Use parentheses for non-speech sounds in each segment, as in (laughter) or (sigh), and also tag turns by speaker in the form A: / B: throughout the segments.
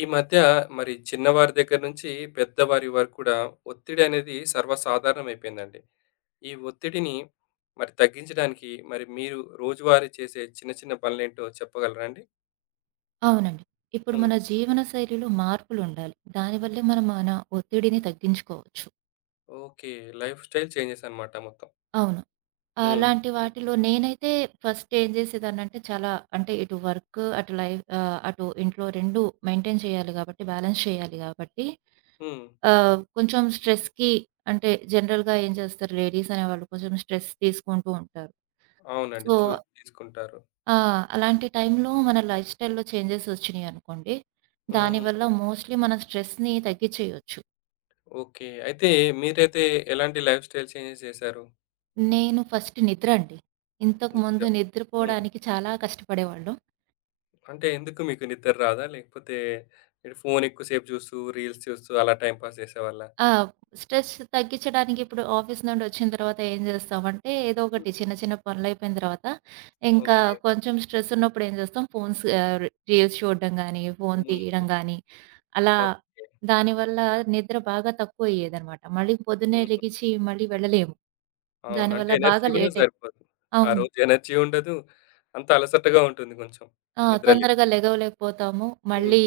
A: ఈ మధ్య మరి చిన్నవారి దగ్గర నుంచి పెద్దవారి వరకు కూడా ఒత్తిడి అనేది సర్వసాధారణం అయిపోయిందండి. ఈ ఒత్తిడిని మరి తగ్గించడానికి మరి మీరు రోజువారీ చేసే చిన్న చిన్న పనులేంటో చెప్పగలరా అండి?
B: అవునండి. ఇప్పుడు మన
A: హ్మ్.
B: జీవన శైలిలో మార్పులుండాలి. దానివల్లే మనం మన ఒత్తిడిని తగ్గించుకోవచ్చు.
A: ఓకే. లైఫ్ స్టైల్ చేంజెస్ అన్నమాట మొత్తం.
B: అవును.
A: హ్మ్.
B: అలాంటి వాటిలో నేనైతే ఫస్ట్ ఏం చేసేదాన్నంటే చాలా అంటే ఇటు వర్క్, అటు లైఫ్ అటు ఇంట్లో 2 మెయింటైన్ చేయాలి కాబట్టి, బ్యాలెన్స్ చేయాలి కాబట్టి
A: హ్మ్.
B: కొంచెం స్ట్రెస్‌కి అంటే జనరల్‌గా ఏం చేస్తారు, లేడీస్ అనేవాళ్ళు కొంచెం స్ట్రెస్ తీసుకుంటూ ఉంటారు.
A: అవునండి.
B: సో
A: చూసి తీసుకుంటారు.
B: ఆ! అలాంటి టైంలో మన లైఫ్ స్టైల్‌లో చేంజెస్ వచ్చినాయనుకోండి,
A: హ్మ్.
B: దానివల్ల మోస్ట్‌లీ మన స్ట్రెస్‌ని తగ్గిచేయొచ్చు.
A: ఓకే. అయితే మీరైతే ఎలాంటి లైఫ్ స్టైల్ చేంజెస్ చేశారు?
B: నేను ఫస్ట్ నిద్ర అండి.
A: నిద్ర
B: ఇంతకుముందు
A: హ్మ్.
B: నిద్రపోవడానికి చాలా కష్టపడేవాళ్ళం.
A: అంటే ఎందుకు మీకు నిద్ర రాదా? లేకపోతే మీరు ఫోను ఎక్కువసేపు చూస్తూ, రీల్స్ చూస్తూ అలా టైమ్ పాస్ చేసేవాళ్ళా?
B: ఆ! స్ట్రెస్ తగ్గించడానికి ఇప్పుడు ఆఫీస్ నుండి వచ్చిన తర్వాత ఏం చేస్తామంటే, ఏదో ఒకటి
A: హ్మ్.
B: చిన్న చిన్న పనులయిపోయిన తర్వాత, ఇంకా
A: ఓకే.
B: కొంచెం స్ట్రెస్ ఉన్నప్పుడు ఏం చేస్తాం, ఫోన్స్ రీల్స్ చూడడం గానీ, ఫోన్
A: హ్మ్.
B: తీయడం గానీ, అలా
A: ఓకే.
B: దానివల్ల నిద్ర బాగా తక్కువయ్యేదనమాట. మళ్ళీ పొద్దున్నే
A: హ్మ్.
B: లెగిచి మళ్ళీ వెళ్ళలేము.
A: అవును. అంటే
B: దానివల్ల
A: ఎనర్జీ
B: బాగా
A: గూడా
B: లేట్ అయి
A: సరిపోదు. ఆ
B: అవును.
A: రోజు ఎనర్జీ ఉండదు. అంతా అలసటగా ఉంటుంది కొంచెం.
B: ఆ!
A: నిద్ర లేదు.
B: తొందరగా లెగవలేకపోతాము.
A: హ్మ్.
B: మళ్ళీ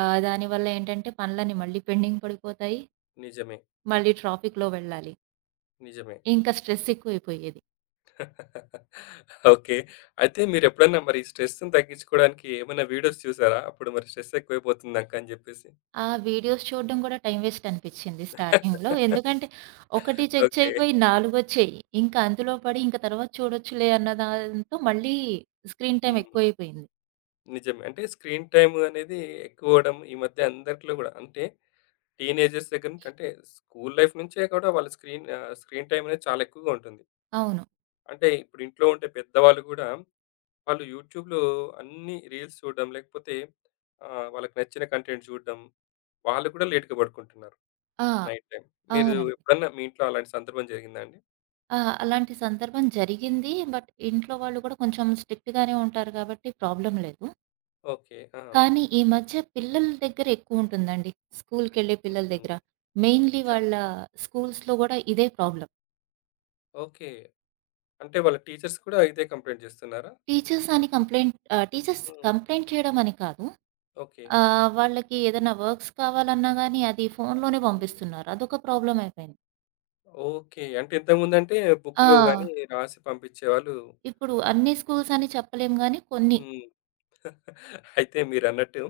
B: దానివల్ల ఏంటంటే పనులన్నీ మళ్ళీ పెండింగ్ పడిపోతాయి.
A: నిజమే.
B: మళ్ళీ ట్రాఫిక్‌లో వెళ్ళాలి.
A: నిజమే.
B: ఇంకా స్ట్రెస్ ఎక్కువైపోయేది.
A: (laughs) ఓకే. అయితే మీరెప్పుడన్నా మరి స్ట్రెస్‌ని తగ్గించుకోవడానికి ఏమైనా వీడియోస్ చూసారా? అప్పుడు మరి స్ట్రెస్ ఎక్కువైపోతుంది నాకు అని జెప్పేసి.
B: ఆ వీడియోస్ చూడడం కూడా టైమ్ వేస్ట్ అనిపిచ్చింది స్టార్టింగ్‌లో.
A: (laughs)
B: ఎందుకంటే ఒకటి చెక్
A: ఓకే.
B: చేయపోయి నాలుగొచ్చేయి. ఇంకా అందులో పడి ఇంక తర్వాత చూడొచ్చులే అన్న దాంతో మళ్ళీ స్క్రీన్ టైమ్
A: హ్మ్.
B: ఎక్కువైపోయింది.
A: నిజమే. అంటే స్క్రీన్ టైమ్ అనేది ఎక్కువవ్వడం ఈ మధ్య అందరిలో గూడా. అంటే టీనేజర్స్ దగ్గర నుంచి అంటే స్కూల్ లైఫ్ నుంచే కూడా వాళ్ళ స్క్రీన్ స్క్రీన్ టైమ్ అనేది చాలా ఎక్కువగా ఉంటుంది.
B: అవును.
A: అంటే ఇప్పుడు ఇంట్లో ఉండే పెద్దవాళ్ళు గూడా వాళ్ళు యూట్యూబ్‌లో అన్ని రీల్స్ చూడడం లేకపోతే వాళ్ళకి నచ్చిన కంటెంట్ చూడడం. వాళ్ళు కూడా లేట్‌గా పడుకుంటున్నారు
B: ఆ!
A: Night time. మీరు
B: అవునండి.
A: ఎప్పుడన్నా మీ ఇంట్లో అలాంటి సందర్భం జరిగిందా అండి?
B: ఆ! అలాంటి సందర్భం జరిగింది. బట్ ఇంట్లో వాళ్ళు కూడా కొంచెం స్ట్రిక్ట్‌గానే ఉంటారు కాబట్టి ప్రాబ్లమ్ లేదు.
A: ఓకే. ఆ!
B: కానీ ఈ మధ్య పిల్లల దగ్గర ఎక్కువుంటుందండి. స్కూల్‌కెళ్ళే పిల్లల
A: హ్మ్.
B: దగ్గర. మెయిన్‌లీ
A: నిజమే.
B: వాళ్ళ స్కూల్స్‌లో గూడా ఇదే ప్రాబ్లమ్.
A: ఓకే. అంటే వాళ్ళ టీచర్స్ కూడా ఇదే కంప్లెయింట్ చేస్తున్నారా?
B: టీచర్స్
A: హ్మ్.
B: కంప్లెయింట్ చేయడం అని కాదు.
A: ఓకే.
B: వాళ్ళకి ఏదైనా వర్క్స్ కావాలన్నా గానీ అది ఫోన్‌లోనే
A: హ్మ్.
B: పంపిస్తున్నారు. అదొక ప్రాబ్లమ్ అయిపోయింది.
A: ఓకే. అంటే ఇంతకుముందంటే బుక్‌లో గాని
B: ఆ!
A: రాసి పంపించేవాళ్ళు.
B: ఇప్పుడు అన్ని స్కూల్స్ అని చెప్పలేం గానీ కొన్ని.
A: హ్మ్. (laughs) అయితే మీరన్నట్టు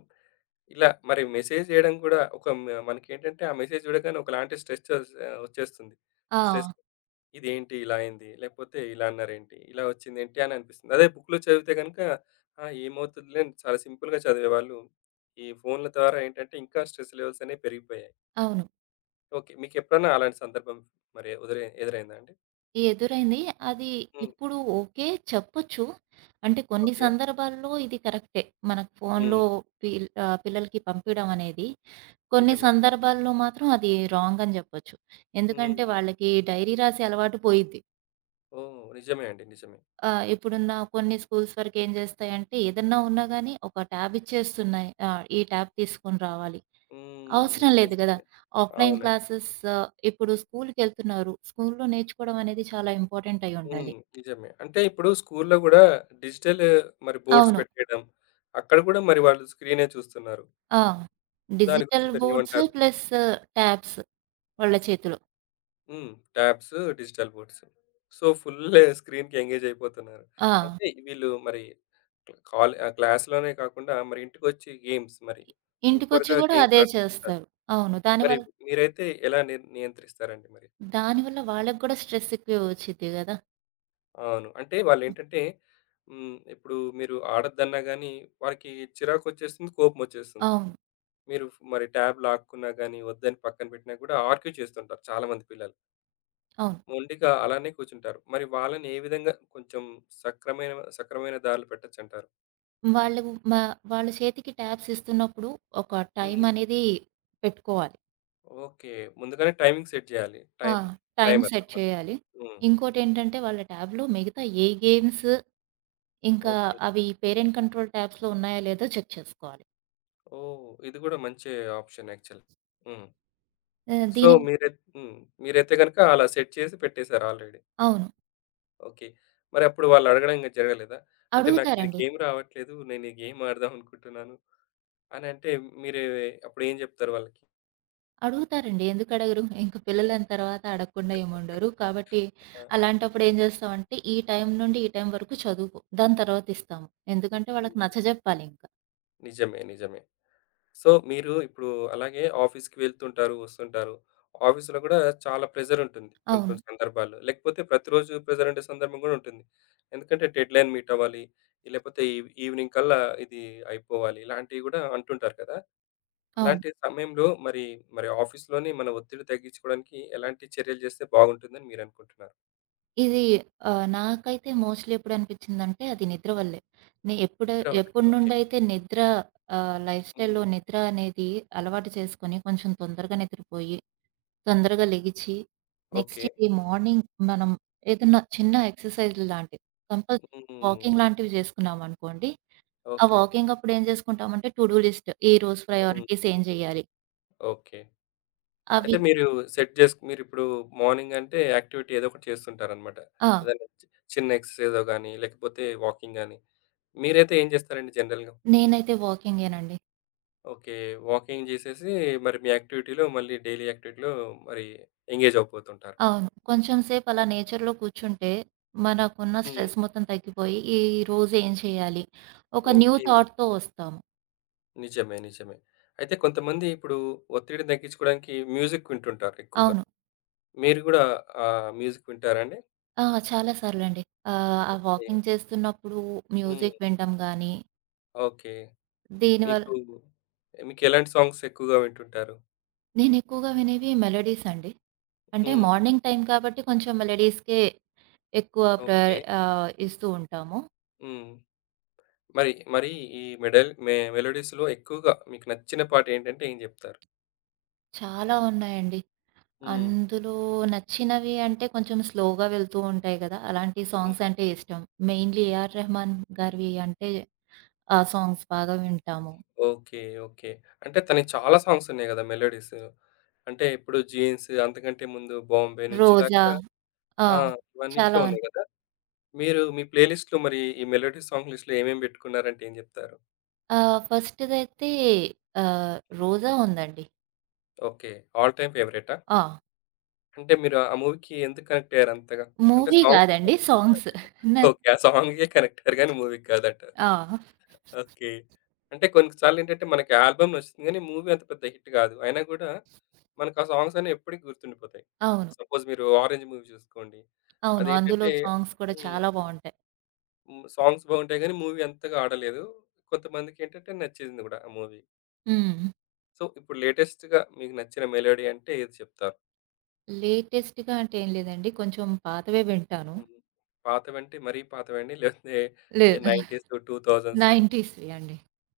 A: ఇలా మరి మెసేజ్ జేయడం గూడా ఒక మనకేంటంటే ఆ మెసేజ్ చూడగానే ఒకలాంటి స్ట్రెస్ ఒచ్చేస్తుంది. స్ట్రెస్
B: ఆ!
A: ఇదేంటి ఇలా అయింది? లేకపోతే ఇలా అన్నారేంటి? ఇలా ఒచ్చిందేంటి? అని అనిపిస్తుంది. అదే బుక్‌లో చదివితే గనుక ఆ! ఏమవుతుందిలే అని చాలా సింపుల్‌గా చదివేవాళ్ళు. ఈ ఫోన్‌ల ద్వారా ఏంటంటే ఇంకా స్ట్రెస్ లెవెల్స్ అనేవి పెరిగిపోయాయి.
B: అవును.
A: ఓకే. మీకెప్పుడన్నా అలాంటి సందర్భం మరి ఎదురైందా అండి?
B: ఎదురైంది. అది
A: హ్మ్.
B: ఇప్పుడు ఓకే. చెప్పొచ్చు. అంటే కొన్ని
A: ఓకే.
B: సందర్భాల్లో ఇది కరెక్టే. మనకు ఫోన్‌లో
A: హ్మ్.
B: పిల్లలకి పంపియడం అనేది. కొన్ని
A: నిజమే.
B: సందర్భాల్లో మాత్రం అది రాంగ్ అని జెప్పొచ్చు. ఎందుకంటే
A: హ్మ్.
B: వాళ్ళకి డైరీ రాసే అలవాటు పోయిద్ది.
A: ఓహ్! నిజమే అండి. నిజమే.
B: ఇప్పుడున్న కొన్ని స్కూల్స్ వరకేం జేస్తాయంటే ఏదన్నా ఉన్నా గానీ ఒక ట్యాబ్ ఇచ్చేస్తున్నాయి. ఈ ట్యాబ్ తీసుకొని రావాలి.
A: హ్మ్.
B: అవసరం లేదు గదా!
A: నిజమే.
B: ఆఫ్‌లైన్
A: అవునండి.
B: క్లాసెస్ ఇప్పుడు స్కూల్‌కెళ్తున్నారు. స్కూల్‌లో నేర్చుకోవడం అనేది చాలా ఇంపార్టెంట్
A: హ్మ్.
B: అయ్యుండాలి.
A: నిజమే. అంటే ఇప్పుడు స్కూల్‌లో గూడా డిజిటల్ మరి బోర్డ్స్
B: అవును.
A: పెట్టేయడం, అక్కడ గూడా మరి వాళ్ళు స్క్రీనే చూస్తున్నారు.
B: ఆ!
A: దాని గురించి
B: డిజిటల్ బోర్డ్స్
A: మీరేమంటారు?
B: ప్లస్ ట్యాబ్స్ వాళ్ళ చేతిలో.
A: హ్మ్. Tabs, digital boards. So, full స్క్రీన్‌కి ఎంగేజ్ అయిపోతున్నారు.
B: ఆ!
A: అంటే వీళ్ళు మరి క్లాస్‌లోనే కాకుండా మరి ఇంటికొచ్చి గేమ్స్ మరి
B: ఇంటికొచ్చి
A: సూపర్‌గా
B: గూడా
A: గేమ్స్
B: అదే
A: ఆడుతుంటారు.
B: చేస్తారు. అవును.
A: మరి
B: దానివల్ల
A: మీరైతే ఎలా నియంత్రిస్తారండి మరి?
B: దానివల్ల వాళ్ళకి గూడా స్ట్రెస్ ఎక్కువే వచ్చిద్ది గదా!
A: అవును. అంటే వాళ్ళేంటంటే హ్మ్. ఇప్పుడు మీరు ఆడొద్దన్నా గాని వారికి చిరాకొచ్చేస్తుంది, కోపమొచ్చేస్తుంది.
B: అవును.
A: మీరు మరి ట్యాబ్ లాక్కున్నా గాని, వద్దని పక్కన పెట్టినా కూడా ఆర్గ్యూ చేస్తుంటారు చాలామంది పిల్లలు.
B: అవును.
A: మొండిగా అలానే కూర్చుంటారు. మరి వాళ్ళని ఏ విధంగా కొంచెం సక్రమైన సక్రమైన దారులు పెట్టొచ్చంటారు?
B: వాళ్ళు మా వాళ్ళ చేతికి ట్యాబ్స్ ఇస్తున్నప్పుడు ఒక టైమ్
A: హ్మ్.
B: అనేది పెట్టుకోవాలి.
A: ఓకే. ముందుగానే టైమింగ్ సెట్ జేయాలి.
B: ఆ!
A: టైమ్
B: టైమ్
A: టైమర్
B: సెట్
A: అన్నమాట.
B: చేయాలి.
A: హ్మ్.
B: ఇంకోటేంటంటే వాళ్ళ ట్యాబ్‌లో మిగతా ఏ గేమ్స్ ఇంకా
A: ఓకే.
B: అవి పేరెంట్ కంట్రోల్ ట్యాబ్స్‌లో ఉన్నాయా లేదో చెక్ చేసుకోవాలి.
A: ఓహ్! ఇది గూడా మంచి ఆప్షన్ యాక్చువల్‌గా. హ్మ్.
B: ఆహ్,
A: సో,
B: దీని
A: హ్మ్. మీరైతే గనక అలా సెట్ చేసి పెట్టేసారు ఆల్రెడీ.
B: అవును.
A: ఓకే. మరప్పుడు వాళ్ళడగడం ఇంక జరగలేదా? అంటే, "నాకిది
B: అడుగుతారండి.
A: గేమ్ రావట్లేదు. నేను ఈ గేమ్ ఆడదాం అనుకుంటున్నాను" అనంటే, మీరు అప్పుడేం జెప్తారు వాళ్ళకి?
B: అడుగుతారండి. ఎందుకు అడగరు? ఇంక పిల్లలైన తర్వాత అడగకుండా ఏముండరు. కాబట్టి
A: ఆ!
B: అలాంటప్పుడు ఏం చేస్తామంటే, ఈ టైం నుండి ఈ టైం వరకు చదువుకో, దాని తర్వాత ఇస్తాము. ఎందుకంటే వాళ్ళకి
A: హ్మ్.
B: నచ్చజెప్పాలింక.
A: నిజమే. నిజమే. సో, మీరు ఇప్పుడు అలాగే ఆఫీస్‌కి వెళ్తుంటారు, వస్తుంటారు. ఆఫీస్‌లో గూడా చాలా ప్రెజరుంటుంది కొన్ని
B: అవును.
A: కొన్ని సందర్భాల్లో. లేకపోతే ప్రతిరోజు ప్రెజరుండే సందర్భం గూడా ఉంటుంది. ఎందుకంటే, డెడ్‌లైన్ మీటవ్వాలి, లేపోతే ఈవినింగ్ కల్లా ఇది అయిపోవాలి. ఇలాంటివి గూడా అంటుంటారు కదా!
B: అవును.
A: అలాంటి సమయంలో మరి మరి ఆఫీస్‌లోనే మన ఒత్తిడి తగ్గించుకోవడానికి ఎలాంటి చర్యలు చేస్తే బాగుంటుందని మీరనుకుంటున్నారు?
B: ఇది నాకైతే మోస్ట్‌లీ ఎప్పుడనిపించిందంటే అది నిద్ర వల్లే. నే ఎప్పుడు
A: నిద్రవల్లనే. ఓకే.
B: ఎప్పటినుండైతే నిద్ర లైఫ్ స్టైల్‌లో
A: హ్మ్.
B: నిద్ర అనేది అలవాటు చేసుకొని కొంచెం తొందరగా నిద్రపోయి తొందరగా లెగిచి,
A: ఓకే.
B: నెక్స్ట్ డే మార్నింగ్ మనం ఏదన్నా చిన్న ఎక్సర్‌సైజ్ లాంటివి, కంపల్సరీ
A: హ్మ్.
B: వాకింగ్ లాంటివి చేసుకున్నామనుకోండి, ఆ
A: ఓకే.
B: వాకింగ్ అప్పుడు ఏం చేసుకుంటామంటే టు డూ లిస్ట్, ఈ రోజు
A: హ్మ్.
B: ప్రయారిటీస్ ఏం చేయాలి?
A: ఓకే.
B: అవి
A: అయితే మీరు సెట్ చేసు మీరిప్పుడు మార్నింగ్ అంటే యాక్టివిటీ ఏదో ఒకటి చేస్తుంటారనమాట.
B: ఆ!
A: ఏదైనా చిన్న ఎక్సర్‌సైజో గాని, లేకపోతే వాకింగ్ గాని. మీరైతే ఏం చేస్తారండి జనరల్‌గా?
B: నేనైతే వాకింగేనండి.
A: ఓకే. వాకింగ్ చేసేసి మరి మీ యాక్టివిటీలో మళ్ళీ డైలీ యాక్టివిటీలో మరి ఎంగేజ్ అవ్వబోతుంటారు.
B: అవును. కొంచెం సేపు అలా నేచర్‌లో కూర్చుంటే మనకున్న
A: హ్మ్.
B: స్ట్రెస్ మొత్తం తగ్గిపోయి, ఈ రోజు ఏం చేయాలి, ఒక న్యూ
A: ఓకే.
B: థాట్‌తో వస్తాము.
A: నిజమే. నిజమే. అయితే కొంతమంది ఇప్పుడు ఒత్తిడిని తగ్గించుకోవడానికి మ్యూజిక్ వింటుంటారు ఎక్కువగా.
B: అవును.
A: మీరు గూడా మ్యూజిక్ వింటారా అండి?
B: ఆ! చాలా సార్లండి. ఆ
A: ఏ
B: వాకింగ్ చేస్తున్నప్పుడు
A: హ్మ్.
B: మ్యూజిక్ వినడం గానీ,
A: ఓకే.
B: దీనివల్ల
A: మీకు మీకెలాంటి సాంగ్స్ ఎక్కువగా వింటుంటారు?
B: నేనెక్కువగా వినేవి మెలోడీస్ అండి. అంటే
A: హ్మ్.
B: మార్నింగ్ టైమ్ కాబట్టి కొంచెం మెలోడీస్‌కే ఎక్కువ
A: ఓకే.
B: ప్రయారి ఆహ్, ఇస్తూ ఉంటాము.
A: హ్మ్. మరి మరి ఈ మెడల్ మె మెలోడీస్‌లో ఎక్కువగా మీకు నచ్చిన పాట ఏంటంటే ఏం జెప్తారు?
B: చాలా ఉన్నాయండి.
A: హ్మ్.
B: అందులో నచ్చినవి అంటే కొంచెం స్లోగా వెళ్తూ ఉంటాయి గదా! అలాంటి
A: హ్మ్.
B: సాంగ్స్ అంటే ఇష్టం. మెయిన్‌లీ ఏఆర్ రెహమాన్ గారివి అంటే, ఆ సాంగ్స్ బాగా వింటాము.
A: ఓకే. ఓకే. అంటే తనయి చాలా సాంగ్స్ ఉన్నాయి గదా! మెలోడీస్. అంటే ఇప్పుడు 'జీన్స్' అంతకంటే ముందు 'బాంబే' నుంచి
B: 'రోజా'
A: దాకా
B: ఆ!
A: ఆ!
B: చాలా
A: ఇవన్నిట్లో ఉన్నాయి
B: ఉన్నాయి.
A: గదా! మీరు మీ ప్లే లిస్ట్‌లో మరి ఈ మెలోడీ సాంగ్ లిస్ట్‌లో ఏమేమి పెట్టుకున్నారంటే ఏం జెప్తారు?
B: ఫస్ట్‌దైతే 'రోజా' ఉందండి.
A: ఓకే. ఆల్ టైమ్ ఫేవరెటా?
B: ఆ!
A: అంటే మీరు ఆ మూవీకి ఎందుకు కనెక్ట్ అయ్యారు అంతగా? అంటే
B: మూవీ
A: సాంగ్స్
B: గాదండి, సాంగ్స్.
A: (laughs)
B: నా
A: ఓకే. ఆ సాంగ్‌కే కనెక్ట్ అయ్యారు గానీ మూవీకి కాదంటారు.
B: ఆ!
A: ఓకే. అంటే కొన్ని సార్లు ఏంటంటే మనకి ఆల్బమ్ నచ్చుతుంది గానీ మూవీ అంత పెద్ద హిట్ గాదు. అయినా గూడా మనకు ఆ సాంగ్స్ అనేవి ఎప్పటికి గుర్తుండిపోతాయి.
B: అవును.
A: సపోజ్ మీరు 'ఆరెంజ్' మూవీ చూసుకోండి.
B: అవును. అందులో
A: అదేంటంటే
B: సాంగ్స్ కూడా
A: హ్మ్.
B: చాలా బావుంటాయి.
A: హ్మ్. సాంగ్స్ బాగుంటాయి గానీ మూవీ అంతగా ఆడలేదు. కొంతమందికేంటంటే నచ్చేసింది గూడా ఆ మూవీ.
B: హ్మ్.
A: సో, ఇప్పుడు లేటెస్ట్‌గా మీకు నచ్చిన మెలోడీ అంటే ఏది చెప్తారు?
B: లేటెస్ట్‌గా అంటే ఏం లేదండి. కొంచెం పాతవే వింటాను.
A: హ్మ్. పాతవంటే మరీ పాతవండి లేకపోతే ఏ
B: లే
A: 90s, 2000s
B: 90స్‌వి అండి.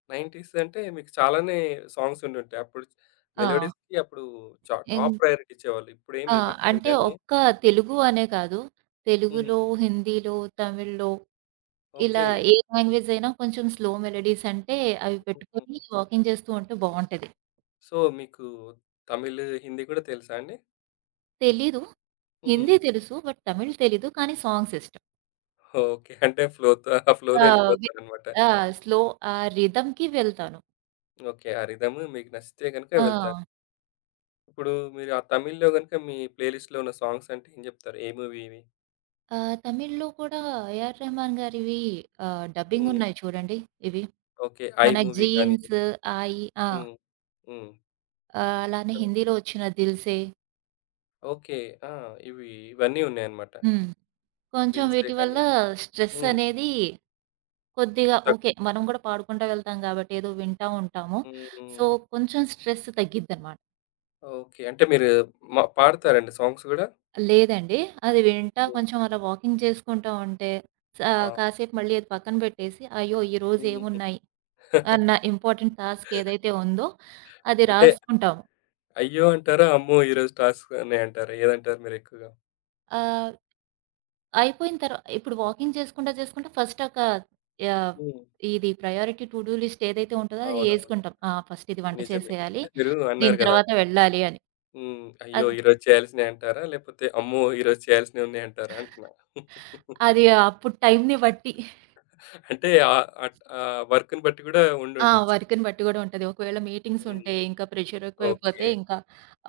A: 90s అంటే మీకు చాలానే సాంగ్స్ ఉండుంటాయి. అప్పుడు
B: ఆ!
A: మెలోడీస్‌కి అప్పుడు
B: ఇం
A: టాప్ ప్రయారిటీ ఇచ్చేవాళ్ళు. ఇప్పుడేమి
B: ఆ!
A: ఇవ్వట్లేదు
B: అంటే
A: గానీ
B: ఒక్క తెలుగు అనే కాదు,
A: హ్మ్.
B: తెలుగులో, హిందీలో, తమిళ్‌లో ఇలా
A: ఓకే.
B: ఏ లాంగ్వేజ్ అయినా కొంచెం స్లో మెలోడీస్ అంటే అవి
A: హ్మ్.
B: పెట్టుకొని వాకింగ్ చేస్తూ ఉంటే బావుంటది.
A: సో, మీకు తమిళ్, హిందీ కూడా తెలుసా అండి?
B: తెలీదు.
A: హ్మ్.
B: హిందీ తెలుసు, బట్ తమిళ్ తెలీదు. కానీ సాంగ్స్ ఇష్టం.
A: ఓకే. అంటే ఫ్లోతో ఆ ఫ్లోలో
B: ఆ! వి
A: ఎళ్ళిపోతారనమాట.
B: ఆ! స్లో ఆ రిథమ్‌కి వెళ్తాను.
A: ఓకే. ఆ రిథమ్ మీకు నచ్చితే గనుక వెళ్తారు.
B: ఆ!
A: ఇప్పుడు మీరు ఆ తమిళ్‌లో గనుక మీ ప్లే లిస్ట్‌లో ఉన్న సాంగ్స్ అంటే ఏం జెప్తారు? ఏ మూవీ ఇవి?
B: తమిళ్‌లో కూడా ఏఆర్ రెహమాన్ గారివి డబ్బింగ్
A: హ్మ్.
B: ఉన్నాయి చూడండి. ఇవి
A: ఓకే. 'ఐ'
B: మనకి
A: మూవీ గాని
B: 'జీన్స్', 'ఆయి' ఆ!
A: హ్మ్. హ్మ్.
B: అలానే
A: నిజమే.
B: హిందీలో వచ్చిన 'దిల్‌సే'.
A: ఓకే. ఆ! ఇవన్నీ ఉన్నాయన్నమాట.
B: హ్మ్. కొంచెం
A: 'దిల్‌సే'
B: వీటి వల్ల
A: గాని
B: స్ట్రెస్
A: హ్మ్.
B: అనేది కొద్దిగా
A: తక్
B: ఓకే. మనం కూడా పాడుకుంటా వెళ్తాం కాబట్టి ఏదో వింటా ఉంటాము. సో,
A: హ్మ్.
B: కొంచెం స్ట్రెస్ తగ్గిద్దనమాట.
A: ఓకే. అంటే మీరు పాడతారండి సాంగ్స్ గూడా?
B: లేదండి, అది వింటా
A: హ్మ్.
B: కొంచెం అలా వాకింగ్ చేసుకుంటా ఉంటే,
A: ఆ!
B: కాసేపు మళ్ళీ అది పక్కన పెట్టేసి, అయ్యో! ఈరోజు
A: హ్మ్.
B: ఏమున్నాయి అన్న
A: (laughs)
B: ఇంపార్టెంట్ టాస్క్ ఏదైతే ఉందో అది
A: అంటే
B: రాసుకుంటాం.
A: అయ్యో! అంటారా? అమ్మో! ఈరోజు టాస్క్‌లు ఉన్నాయంటారా? ఏదంటారు మీరెక్కువగా?
B: ఆహ్, అయిపోయిన తర్వా ఇప్పుడు వాకింగ్ చేసుకుంటా, చేసుకుంటా ఫస్ట్ ఒక యాహ్!
A: హ్మ్.
B: ఇది ప్రయారిటీ, టు డూ లిస్ట్ ఏదైతే ఉంటదో అది
A: అవునవును.
B: ఏసుకుంటాం. ఆ! ఫస్ట్ ఇది వంట
A: నిజమే.
B: చేసేయాలి,
A: అంటే మీరు అన్నారు
B: దీని
A: గదా!
B: తర్వాత వెళ్ళాలి అని.
A: హ్మ్. అయ్యో!
B: అద్
A: ఈరోజు చేయాల్సినయి అంటారా? లేపోతే అమ్మో! ఈరోజు చేయాల్సినయి ఉన్నాయంటారా అంటున్నా? (laughs)
B: అది అప్పుడు టైంని బట్టి,
A: అంటే ఆహ్, అట్ ఆ వర్క్‌ని బట్టి గూడా
B: ఆ!
A: ఉండుండొచ్చు.
B: వర్క్‌ని బట్టి గూడా ఉంటది. ఒకవేళ మీటింగ్స్ ఉంటే
A: హ్మ్.
B: ఇంకా ప్రెషర్ ఎక్కువైపోతే
A: ఓకే.
B: ఇంకా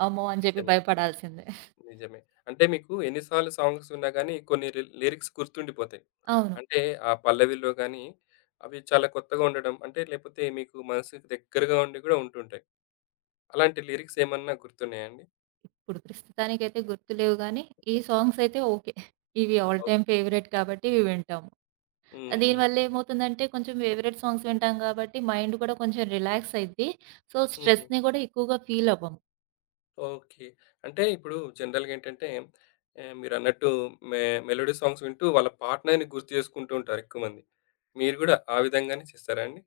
B: అమ్మో! అని జెప్పి
A: నిజమే.
B: భయపడాల్సిందే.
A: నిజమే. అంటే మీకు ఎన్ని సార్లు సాంగ్స్ విన్నా గానీ కొన్ని లిరిక్స్ గుర్తుండిపోతాయి.
B: అవును.
A: అంటే ఆ పల్లవిలో గానీ అవి చాలా కొత్తగా ఉండడం అంటే లేపోతే మీకు మనసుకి దగ్గరగా ఉండి గూడా ఉంటుంటాయి. అలాంటి లిరిక్స్ ఏమన్నా గుర్తున్నాయా అండి?
B: ఇప్పుడు ప్రస్తుతానికైతే గుర్తులేవు గానీ, ఈ సాంగ్స్ అయితే ఓకే. ఇవి ఆల్
A: ఓహ్!
B: టైమ్ ఫేవరెట్ కాబట్టి ఇవి వింటాం.
A: హ్మ్.
B: దీనివల్ల ఏమవుతుందంటే కొంచెం ఫేవరెట్ సాంగ్స్ వింటాం కాబట్టి మైండ్ కూడా కొంచెం రిలాక్స్ అయిద్ది. సో,
A: హ్మ్.
B: స్ట్రెస్‌ని కూడా ఎక్కువగా ఫీల్ అవ్వం.
A: ఓకే. అంటే ఇప్పుడు జనరల్‌గా ఏంటంటే మీరన్నట్టు మె మెలోడీ సాంగ్స్ వింటూ వాళ్ళ పార్ట్నర్‌ని గుర్తు చేసుకుంటూ ఉంటారు ఎక్కువ మంది. మీరు గూడా ఆ విధంగానే చేస్తారా అండి?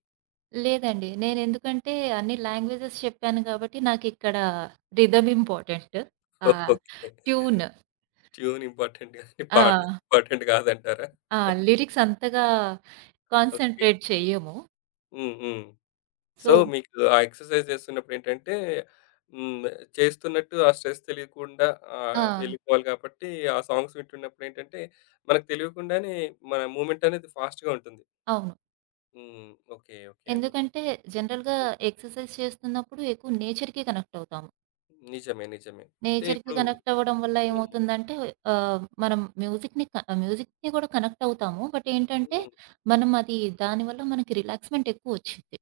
B: లేదండి. నేను ఎందుకంటే అన్ని లాంగ్వేజెస్ చెప్పాను కాబట్టి నాకిక్కడ రిథమ్ ఇంపార్టెంట్. ఆ!
A: ఓకే.
B: ట్యూన్.
A: ట్యూన్ ఇంపార్టెంట్ గాని పార్ట్నర్
B: ఆ!
A: ఇంపార్టెంట్ కాదంటారా?
B: ఆ! లిరిక్స్ అంతగా
A: ఓకే.
B: కాన్సంట్రేట్ చెయ్యము.
A: హ్మ్. హ్మ్. సో,
B: సో
A: మీకు ఆ ఎక్సర్‌సైజ్ చేస్తున్నప్పుడు ఏంటంటే హ్మ్. చేస్తున్నట్టు ఆ స్ట్రెస్ తెలియకుండా
B: ఆ!
A: వెళ్ళిపోవాలి కాబట్టి ఆ సాంగ్స్ వింటున్నప్పుడు ఏంటంటే మనకు తెలియకుండానే మన మూవ్‌మెంట్ అనేది ఫాస్ట్‌గా ఉంటుంది.
B: అవును.
A: హ్మ్. ఓకే. ఓకే అండి.
B: ఎందుకంటే జనరల్‌గా ఎక్సర్సైజ్ చేస్తున్నప్పుడు ఎక్కువ నేచర్‌కి కనెక్ట్ అవుతాము.
A: నిజమే. నిజమే. అంటే
B: నేచర్‌కి
A: ఇప్పుడు
B: కనెక్ట్ అవ్వడం వల్ల
A: హ్మ్.
B: ఏమవుతుందంటే ఆహ్, మనం మ్యూజిక్‌ని క మ్యూజిక్‌కి కూడా కనెక్ట్ అవుతాము. బట్ ఏంటంటే,
A: హ్మ్.
B: మనం అది దానివల్ల మనకి రిలాక్స్‌మెంట్ ఎక్కువొచ్చిద్ది.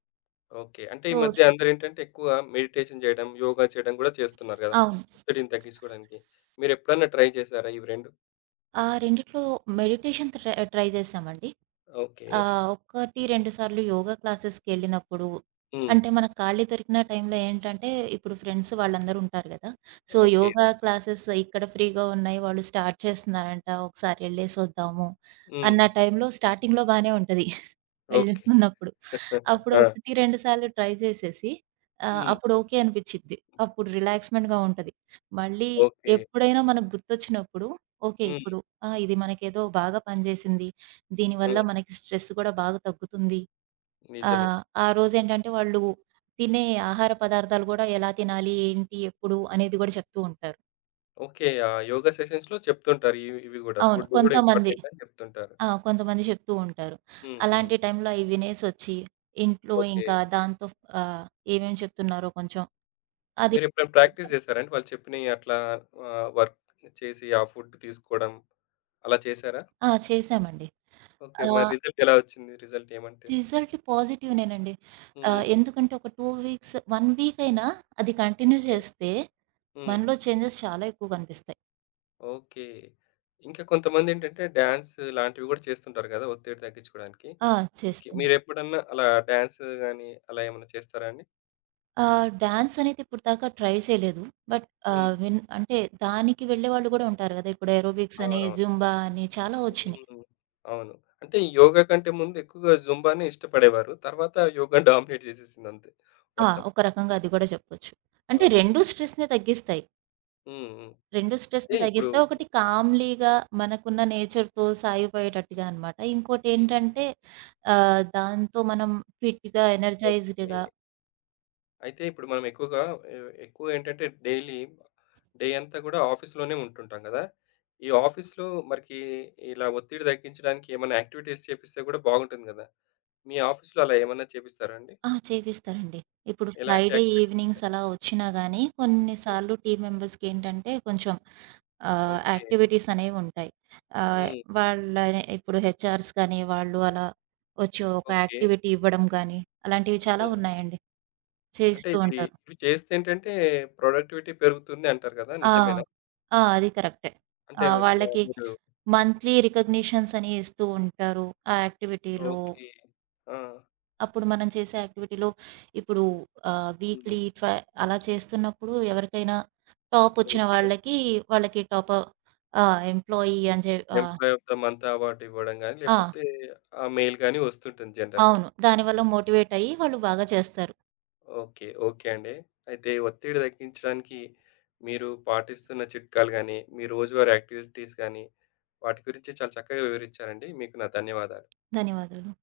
A: ఓకే. అంటే ఈ
B: సో,
A: మధ్య అందరేంటంటే ఎక్కువ మెడిటేషన్ జేయడం, యోగా చేయడం గూడా చేస్తున్నారు గదా!
B: అవును.
A: ఒత్తిడిని తగ్గించుకోవడానికి. మీరెప్పుడన్నా ట్రై చేశారా ఇవి 2?
B: ఆ రెండిట్లో మెడిటేషన్ ట్రై ట్రై చేశామండి.
A: ఓకే.
B: ఆహ్, ఒకటి, 2 సార్లు యోగా క్లాసెస్‌కెళ్ళినప్పుడు,
A: హ్మ్.
B: అంటే మనకు ఖాళీ దొరికిన టైంలో ఏంటంటే, ఇప్పుడు ఫ్రెండ్స్ వాళ్ళందరూ ఉంటారు కదా! So,
A: okay.
B: యోగా క్లాసెస్ ఇక్కడ ఫ్రీగా ఉన్నాయి, వాళ్ళు స్టార్ట్ చేస్తున్నారంట, ఒకసారి ఎళ్ళేసొద్దాము
A: హ్మ్.
B: అన్న టైంలో, స్టార్టింగ్‌లో బానే ఉంటది
A: ఓకే.
B: వెళ్ళినప్పుడు.
A: (laughs)
B: అప్పుడు
A: ఆ!
B: 1, 2 సార్లు ట్రై చేసేసి
A: హ్మ్.
B: అప్పుడు ఓకే అనిపిచ్చిద్ది. అప్పుడు రిలాక్స్‌మెంట్‌గా ఉంటది. మళ్ళీ
A: ఓకే.
B: ఎప్పుడైనా మనకు గుర్తొచ్చినప్పుడు ఓకే.
A: హ్మ్.
B: ఇప్పుడు ఆ! ఇది మనకేదో బాగా పనిచేసింది. దీనివల్ల
A: హ్మ్.
B: మనకి స్ట్రెస్ కూడా బాగా తగ్గుతుంది.
A: నిజమే.
B: ఆ రోజేంటంటే వాళ్ళు తినే ఆహార పదార్థాలు గూడా ఎలా తినాలి, ఏంటి, ఎప్పుడు అనేది గూడా చెప్తూ ఉంటారు.
A: ఓకే. ఆ యోగా సెషన్స్‌లో చెప్తుంటారు. ఇవి ఇవి గూడా
B: అవును.
A: ఫుడ్ గూడా
B: కొంతమంది
A: ఇంపార్టెంట్ అని చెప్తుంటారు.
B: ఆ! కొంతమంది చెప్తూ ఉంటారు.
A: హ్మ్. హ్మ్.
B: అలాంటి టైంలో అయి వినేసొచ్చి, ఇంట్లో
A: ఓకే.
B: ఇంకా దాంతో ఆహ్, ఏమేమి చెప్తున్నారో కొంచెం అది
A: మీరెప్పుడైనా ప్రాక్టీస్ జేశారా అండి? వాళ్ళు చెప్పినయి అట్లా వర్క్ చేసి ఆ ఫుడ్ తీసుకోవడం? అలా చేశారా?
B: ఆ! చేశామండి.
A: ఓకే. మరి
B: ఆహ్,
A: రిజల్ట్ ఎలా వచ్చింది? రిజల్ట్ ఏమంటే?
B: రిజల్ట్ పాజిటివ్‌నేనండి.
A: హ్మ్.
B: ఎందుకంటే ఒక 2 వీక్స్, 1 వీక్ అయినా అది కంటిన్యూ
A: ఓకే.
B: చేస్తే
A: హ్మ్.
B: మనలో చేంజెస్ చాలా ఎక్కువ కనిపిస్తాయి.
A: ఓకే. ఇంకా కొంతమందేంటంటే డాన్స్ లాంటివి గూడా చేస్తుంటారు గదా! ఒత్తిడి తగ్గించుకోవడానికి.
B: ఆ!
A: మీకి
B: చేస్తూ ఉంటా.
A: మీరెప్పుడన్నా అలా డాన్స్ గాని అలా ఏమన్నా చేస్తారా అండి?
B: డాన్స్ అనేది ఇప్పటిదాకా ట్రై చేయలేదు. బట్
A: హ్మ్.
B: ఆహ్, విన్ అంటే దానికి వెళ్ళేవాళ్ళు కూడా ఉంటారు కదా! ఇప్పుడు ఏరోబిక్స్ అని,
A: అవునవును.
B: జుంబా అని చాలా వచ్చినియి.
A: హ్మ్. అవును. అంటే ఈ యోగా కంటే ముందు ఎక్కువగా జుంబానే ఇష్టపడేవారు. తర్వాత యోగా (laughs) డామినేట్ చేసేసిందంతే
B: ఆ!
A: మొత్తం.
B: ఒక రకంగా అది గూడా చెప్పొచ్చు. అంటే
A: ఓకే.
B: 2 స్ట్రెస్‌ని తగ్గిస్తాయి.
A: హ్మ్. హ్మ్.
B: 2
A: అయితే
B: స్ట్రెస్‌ని
A: ఇప్పుడు
B: తగ్గిస్తాయి. ఒకటి కామ్లీగా మనకున్న నేచర్‌తో సాగిపోయేటట్టుగా అనమాట.
A: హ్మ్.
B: ఇంకోటేంటంటే దాంతో మనం ఫిట్‌గా,
A: ఓకే.
B: ఎనర్జైజ్డ్‌గా
A: అయితే ఇప్పుడు మనం ఎక్కువగా ఎ- ఎక్కువ ఏంటంటే డైలీ డే అంతా కూడా ఆఫీస్లోనే ఉంటుంటాం కదా ఈ ఆఫీస్లో మరికి ఇలా ఒత్తిడి తగ్గించడానికి ఏమైనా యాక్టివిటీస్ చేపిస్తే కూడా బాగుంటుంది కదా మీ ఆఫీస్లో అలా ఏమైనా చేపిస్తారా అండి
B: ఆ! చేపిస్తారండి. ఇప్పుడు
A: ఎలాంటి
B: ఫ్రైడే
A: యాక్టివిటీస్
B: ఈవినింగ్స్
A: ఉంటాయి
B: అలా వచ్చినా గానీ,
A: ఉమ్,
B: కొన్నిసార్లు టీమ్ మెంబర్స్‌కేంటంటే కొంచెం
A: ఓకే
B: యాక్టివిటీస్ అనేవుంటాయి. ఆహ్,
A: ఉమ్,
B: వాళ్ళ ఇప్పుడు హెచ్ఆర్స్ గానీ, వాళ్ళు అలా వచ్చి ఒక
A: ఓకే
B: యాక్టివిటీ ఇవ్వడం గానీ, అలాంటివి చాలా
A: ఉమ్.
B: ఉన్నాయండి.
A: అంటే
B: చేస్తూ
A: ఇవి
B: ఉంటారు.
A: ఇవి చేస్తే ఏంటంటే ప్రొడక్టివిటీ పెరుగుతుంది అంటారు కదా
B: ఆ!
A: నిజమేనా
B: ఆ! అది కరెక్టే.
A: అంటే
B: ఆ!
A: మీరు
B: వాళ్ళకి
A: మీరు-
B: మంత్లీ రికగ్నిషన్స్ అని ఇస్తూ ఉంటారు ఆ యాక్టివిటీలో.
A: ఓకే ఆ,
B: అప్పుడు మనం చేసే యాక్టివిటీలో ఇప్పుడు ఆహ్,
A: ఉమ్,
B: వీక్లీ ట్వ అలా చేస్తున్నప్పుడు ఎవరికైనా టాపొచ్చిన
A: ఓకే
B: వాళ్ళకి, వాళ్ళకి టాప్ ఆ! ఎంప్లాయీ అని చె ఆ!
A: Employee of the month award ఇవ్వడం గాని,
B: ఆ!
A: లేపోతే ఆ మెయిల్ గాని వస్తుంటుంది జనరల్‌గా.
B: అవును. దానివల్ల మోటివేట్ అయ్యి వాళ్ళు బాగా చేస్తారు.
A: ఓకే. ఓకే అండి. అయితే ఒత్తిడి తగ్గించడానికి మీరు పాటిస్తున్న చిట్కాలు గాని, మీ రోజువారీ యాక్టివిటీస్ గాని, వాటి గురించి చాలా చక్కగా వివరించారండి. మీకు నా ధన్యవాదాలు.
B: ధన్యవాదాలు.